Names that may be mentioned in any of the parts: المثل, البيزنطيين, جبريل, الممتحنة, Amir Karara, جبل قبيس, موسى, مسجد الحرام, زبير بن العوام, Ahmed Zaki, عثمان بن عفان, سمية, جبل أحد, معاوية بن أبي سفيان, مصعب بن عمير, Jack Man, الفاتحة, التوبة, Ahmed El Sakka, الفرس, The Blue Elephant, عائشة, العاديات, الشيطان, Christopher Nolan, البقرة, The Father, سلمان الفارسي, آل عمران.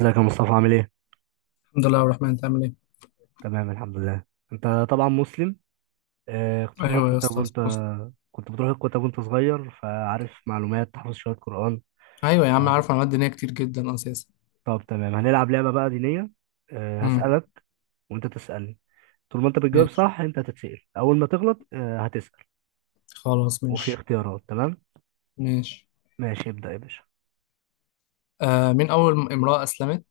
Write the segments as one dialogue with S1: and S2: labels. S1: ازيك يا مصطفى عامل ايه؟
S2: الحمد لله الرحمن، انت عامل ايه؟
S1: تمام، الحمد لله. انت طبعا مسلم. آه، كنت بتروح
S2: ايوه يا
S1: الكتاب
S2: اسطى،
S1: وانت.
S2: بص.
S1: كنت بتروح الكتاب وانت صغير فعارف معلومات، تحفظ شوية قرآن.
S2: ايوه يا عم، عارف معلومات دينيه كتير جدا اساسا.
S1: طب تمام، هنلعب لعبة بقى دينية. آه،
S2: امم
S1: هسألك وانت تسألني. طول ما انت بتجاوب
S2: ماشي،
S1: صح انت هتتسأل، اول ما تغلط هتسأل.
S2: خلاص
S1: وفي
S2: ماشي.
S1: اختيارات تمام؟
S2: ماشي.
S1: ماشي، ابدأ يا باشا.
S2: مين اول امراه اسلمت؟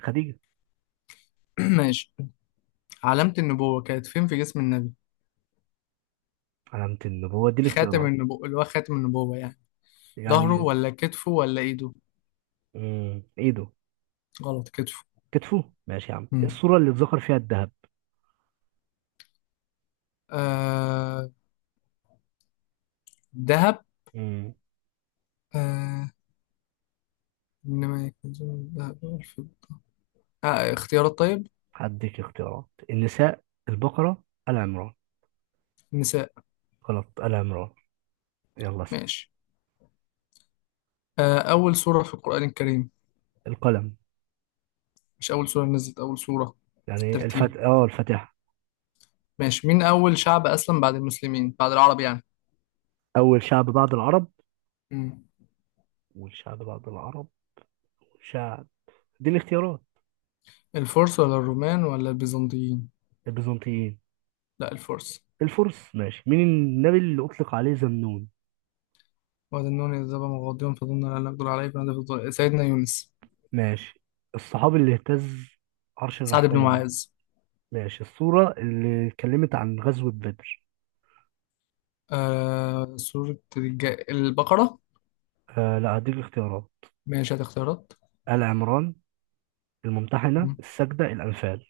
S1: خديجة.
S2: ماشي. علامه النبوه كانت فين في جسم النبي؟
S1: علامة النبوة دي
S2: خاتم
S1: الاختيارات.
S2: النبوه، اللي هو خاتم النبوه يعني، ظهره
S1: يعني.
S2: ولا كتفه ولا ايده؟
S1: مم. ايده.
S2: غلط، كتفه.
S1: كتفه. ماشي يا عم،
S2: امم
S1: الصورة اللي اتذكر فيها الذهب.
S2: آه ذهب.
S1: مم.
S2: آه، انما يكنزون الذهب والفضة. آه اختيارات، طيب.
S1: هديك اختيارات. النساء، البقرة، آل عمران.
S2: نساء.
S1: غلط، آل عمران. يلا اسأل.
S2: ماشي. اول سوره في القران الكريم؟
S1: القلم.
S2: مش اول سوره نزلت، اول سوره
S1: يعني
S2: ترتيب.
S1: الفت اه الفاتحة.
S2: ماشي. مين أول شعب أسلم بعد المسلمين، بعد العرب يعني؟
S1: أول شعب بعد العرب.
S2: مم.
S1: والشعب بعد العرب. شعب. دي الاختيارات.
S2: الفرس ولا الرومان ولا البيزنطيين؟
S1: البيزنطيين.
S2: لا، الفرس.
S1: الفرس. ماشي، مين النبي اللي أطلق عليه ذنون؟
S2: وهذا النون إذ ذهب مغاضبا فظن أن لا نقدر عليه فنادى في الظل- سيدنا يونس.
S1: ماشي. الصحابي اللي اهتز عرش
S2: سعد بن
S1: الرحمن
S2: معاذ.
S1: ماشي، السورة اللي اتكلمت عن غزوة بدر.
S2: آه سورة البقرة.
S1: آه لا، هديك اختيارات.
S2: ماشي، هات اختيارات.
S1: آل عمران، الممتحنة،
S2: مم.
S1: السجدة، الأنفال.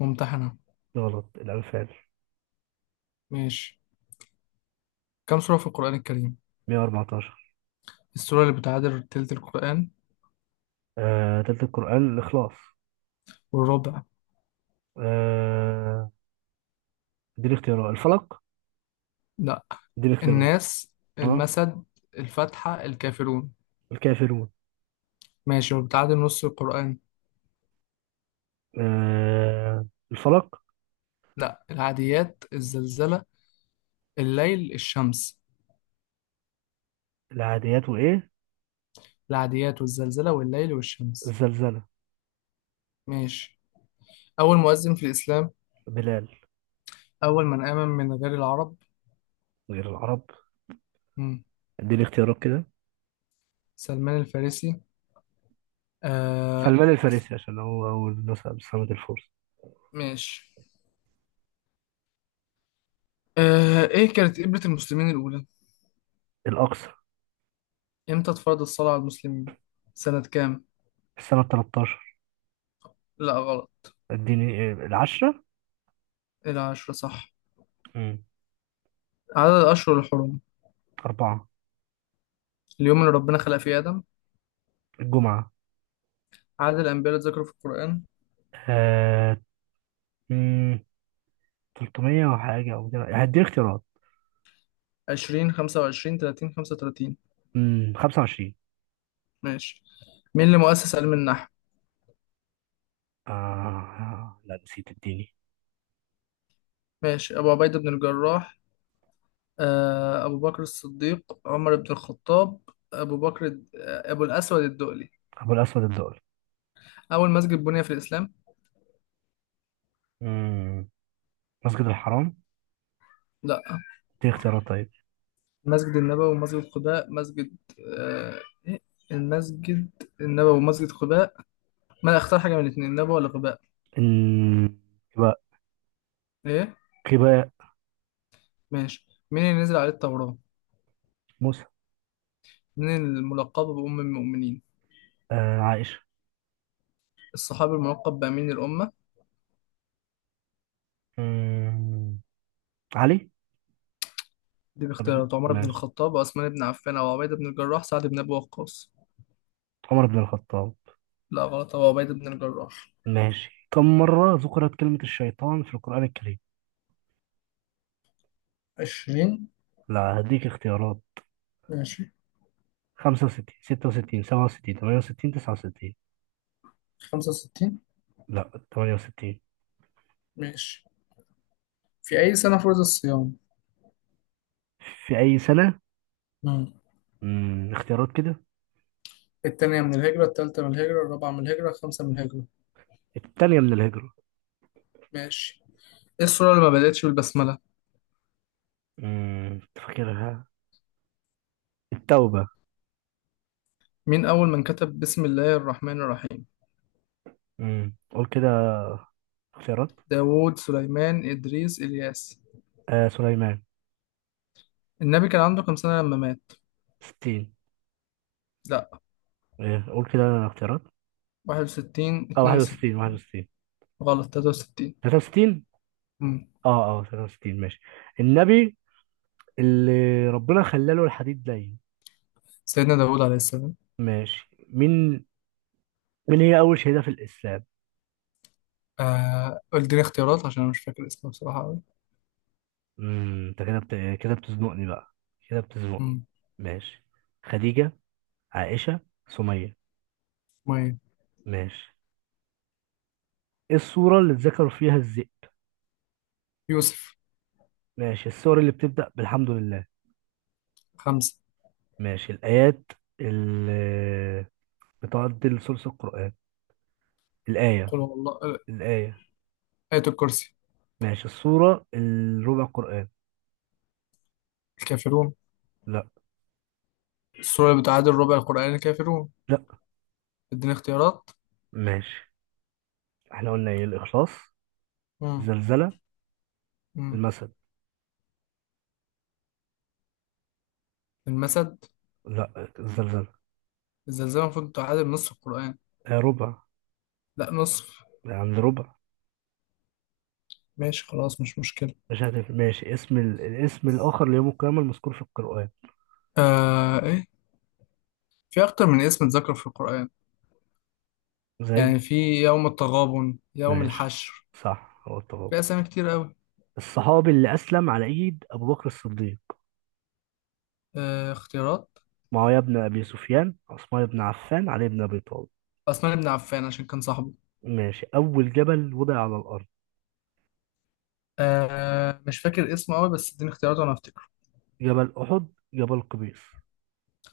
S2: ممتحنة.
S1: غلط، الأنفال.
S2: ماشي. كم سورة في القرآن الكريم؟
S1: 114.
S2: السورة اللي بتعادل تلت القرآن؟
S1: آه، تلت القرآن الإخلاص.
S2: والربع؟
S1: آه. دي الاختيارات. الفلق.
S2: لا،
S1: دي الاختيارات.
S2: الناس
S1: اه.
S2: المسد، الفاتحة الكافرون.
S1: الكافرون.
S2: ماشي، وبتعادل نص القرآن؟
S1: آه. الفلق.
S2: لا، العاديات، الزلزلة، الليل، الشمس.
S1: العاديات وإيه؟
S2: العاديات والزلزلة والليل والشمس.
S1: الزلزلة.
S2: ماشي. أول مؤذن في الإسلام؟
S1: بلال.
S2: أول من آمن من غير العرب؟
S1: غير العرب.
S2: مم.
S1: دي الاختيارات كده.
S2: سلمان الفارسي. آه.
S1: سلمان
S2: أس-
S1: الفارسي، عشان هو أول نسأ بسنة الفرس.
S2: ماشي. إيه كانت قبلة المسلمين الأولى؟
S1: الأقصى.
S2: إمتى اتفرض الصلاة على المسلمين؟ سنة كام؟
S1: السنة 13.
S2: لا غلط.
S1: اديني العشرة.
S2: إيه العشرة صح.
S1: مم.
S2: عدد الأشهر الحرم؟
S1: أربعة.
S2: اليوم اللي ربنا خلق فيه آدم؟
S1: الجمعة.
S2: عدد الأنبياء اللي اتذكروا في القرآن؟
S1: آه. مم، 300 وحاجة أو كده، هدي اختيارات.
S2: 20، 25، 30، 35.
S1: 25.
S2: ماشي. مين اللي مؤسس علم النحو؟
S1: لا، نسيت اديني.
S2: ماشي، أبو عبيدة بن الجراح، أبو بكر الصديق، عمر بن الخطاب، أبو بكر أبو الأسود الدؤلي.
S1: ابو الاسود الدؤلي.
S2: أول مسجد بني في الإسلام؟
S1: امم مسجد الحرام.
S2: لا.
S1: دي اختيارات طيب.
S2: مسجد النبوي ومسجد قباء، مسجد، آه، إيه المسجد النبوي ومسجد قباء. ما اختار حاجة من الاتنين، النبوي ولا قباء؟
S1: إن- يبقى
S2: إيه؟
S1: يبقى.
S2: ماشي. مين اللي نزل عليه التوراة؟
S1: موسى.
S2: مين الملقب بأم المؤمنين؟
S1: آه، عائشة.
S2: الصحابي الملقب بأمين الأمة؟
S1: امم علي.
S2: دي
S1: طب
S2: باختيارات: عمر بن
S1: ماشي،
S2: الخطاب، عثمان بن عفان، أو عبيدة بن الجراح، سعد بن أبي وقاص.
S1: عمر بن الخطاب.
S2: لا غلط، هو عبيدة بن الجراح.
S1: ماشي، كم مرة ذكرت كلمة الشيطان في القرآن الكريم؟
S2: 20.
S1: لا، هديك اختيارات.
S2: ماشي،
S1: 65، 66، 67، 68، 69.
S2: 65.
S1: لا، 68.
S2: ماشي. في أي سنة فرض الصيام؟
S1: في أي سنة؟
S2: مم.
S1: مم. اختيارات كده.
S2: التانية من الهجرة، التالتة من الهجرة، الرابعة من الهجرة، الخامسة من الهجرة.
S1: التانية من الهجرة.
S2: ماشي. إيه السورة اللي ما بدأتش بالبسملة؟
S1: تفكرها. التوبة.
S2: مين أول من كتب بسم الله الرحمن الرحيم؟
S1: قول كده اختيارات.
S2: داوود، سليمان، إدريس، إلياس.
S1: آه، سليمان.
S2: النبي كان عنده كام سنة لما مات؟
S1: 60.
S2: لا.
S1: آه، قول كده اختيارات.
S2: 61،
S1: اه
S2: 62.
S1: 61.
S2: غلط، 63.
S1: 63.
S2: مم.
S1: اه 63. ماشي. النبي اللي ربنا خلاله الحديد لين.
S2: سيدنا داوود عليه السلام.
S1: ماشي مين. مين هي أول شهيدة في الإسلام؟
S2: آه قول لي اختيارات، عشان انا مش فاكر اسمه بصراحة قوي.
S1: انت كده بتزنقني بقى. كده بتزنقني.
S2: امم
S1: ماشي. خديجة، عائشة، سمية.
S2: 100.
S1: ماشي. ايه السورة اللي اتذكر فيها الذئب؟
S2: يوسف.
S1: ماشي، السور اللي بتبدأ بالحمد لله.
S2: خمسة.
S1: ماشي، الآيات اللي بتعدل ثلث القرآن. الآية.
S2: قل هو الله،
S1: الآية.
S2: آية الكرسي.
S1: ماشي، السورة الربع قرآن.
S2: الكافرون.
S1: لا.
S2: السورة اللي بتعادل ربع القرآن، الكافرون.
S1: لا.
S2: اديني اختيارات.
S1: ماشي، احنا قلنا ايه؟ الإخلاص.
S2: امم
S1: زلزلة.
S2: امم
S1: المثل.
S2: المسد.
S1: لا، الزلزلة.
S2: الزلزال المفروض تعادل نصف القرآن.
S1: آه، ربع.
S2: لا، نصف.
S1: عند ربع.
S2: ماشي، خلاص مش مشكلة.
S1: مش هتفرق. ماشي، اسم الاسم الآخر ليوم القيامة المذكور في القرآن.
S2: آه ايه في اكتر من اسم اتذكر في القرآن.
S1: زي.
S2: يعني في يوم التغابن، يوم
S1: ماشي،
S2: الحشر.
S1: صح هو التغابن.
S2: في اسامي كتير قوي.
S1: الصحابي اللي أسلم على إيد أبو بكر الصديق.
S2: اختيارات.
S1: معاوية بن أبي سفيان، عثمان بن عفان، علي بن أبي طالب.
S2: عثمان بن عفان عشان كان صاحبه.
S1: ماشي، أول جبل وضع على الأرض.
S2: آه مش فاكر اسمه قوي، بس اديني اختيارات وانا افتكره.
S1: جبل أحد، جبل قبيس.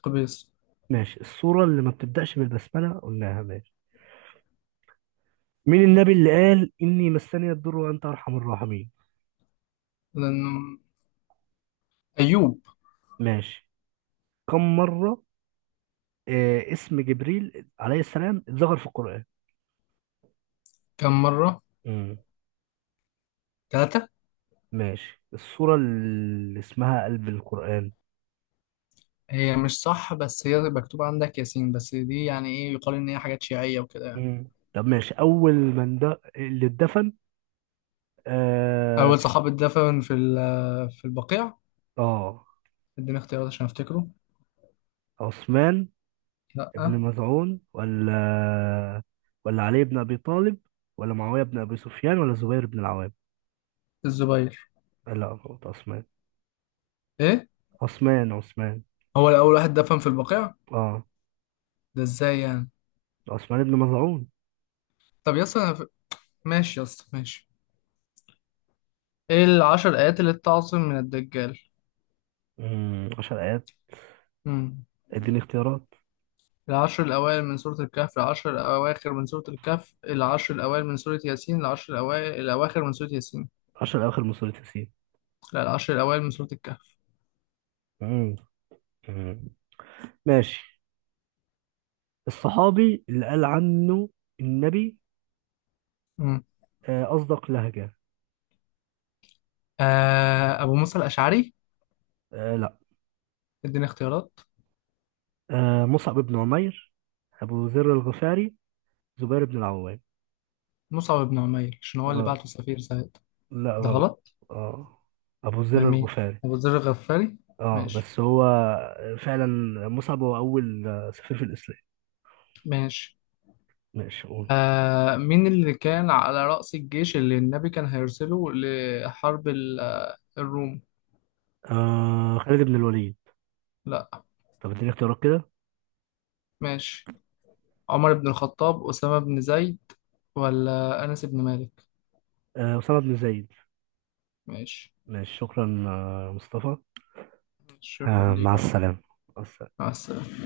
S2: قبيس.
S1: ماشي، السورة اللي ما بتبدأش بالبسملة قلناها. ماشي، مين النبي اللي قال إني مسني الضر وأنت أرحم الراحمين؟
S2: لانه ايوب.
S1: ماشي. كم مرة اسم جبريل عليه السلام اتذكر في القرآن؟
S2: كم مره؟
S1: مم.
S2: 3.
S1: ماشي، السورة اللي اسمها قلب القرآن.
S2: هي مش صح، بس هي مكتوب عندك ياسين، بس دي يعني ايه، يقال ان هي حاجات شيعيه وكده يعني.
S1: مم. طب ماشي، أول من ده اللي اتدفن. آه،
S2: اول صحابي اتدفن في البقيع.
S1: آه.
S2: اديني اختيارات عشان افتكره.
S1: عثمان ابن
S2: لا،
S1: مزعون ولا علي بن أبي طالب ولا معاوية بن أبي سفيان ولا زبير بن العوام.
S2: الزبير.
S1: لا غلط، عثمان.
S2: ايه؟
S1: عثمان، عثمان.
S2: هو الاول واحد دفن في البقيع؟
S1: اه،
S2: ده ازاي يعني؟
S1: عثمان بن مظعون.
S2: طب يس، أنا ماشي يس، ماشي. ايه العشر ايات اللي بتعصم من الدجال؟
S1: 10 آيات. اديني اختيارات.
S2: العشر الأوائل من سورة الكهف، العشر الأواخر من سورة الكهف، العشر الأوائل من سورة ياسين، العشر الأوائل الأواخر من سورة ياسين.
S1: 10 أواخر من سورة ياسين.
S2: لا، العشر الأوائل من سورة الكهف.
S1: امم. أمم. ماشي، الصحابي اللي قال عنه النبي
S2: مم.
S1: أصدق لهجة.
S2: أبو موسى الأشعري.
S1: آه لا.
S2: اديني اختيارات.
S1: آه، مصعب بن عمير، أبو ذر الغفاري، زبير بن العوام.
S2: مصعب بن عمير عشان هو اللي
S1: آه
S2: بعته سفير سعيد.
S1: لا
S2: ده
S1: غلط.
S2: غلط.
S1: آه، أبو
S2: من
S1: ذر
S2: مين؟
S1: الغفاري.
S2: أبو ذر الغفاري.
S1: آه
S2: ماشي.
S1: بس هو فعلا. مصعب هو أول سفير في الإسلام.
S2: ماشي.
S1: ماشي قول.
S2: مين اللي كان على رأس الجيش اللي النبي كان هيرسله لحرب الروم؟
S1: آه، خالد بن الوليد.
S2: لا.
S1: طب اديني اختيارات كده.
S2: ماشي. عمر بن الخطاب، أسامة بن زيد، ولا أنس بن مالك؟
S1: آه، أسامة بن زيد.
S2: ماشي.
S1: ماشي شكرا مصطفى.
S2: شكرا ليك.
S1: مع السلامة.
S2: مع السلامة.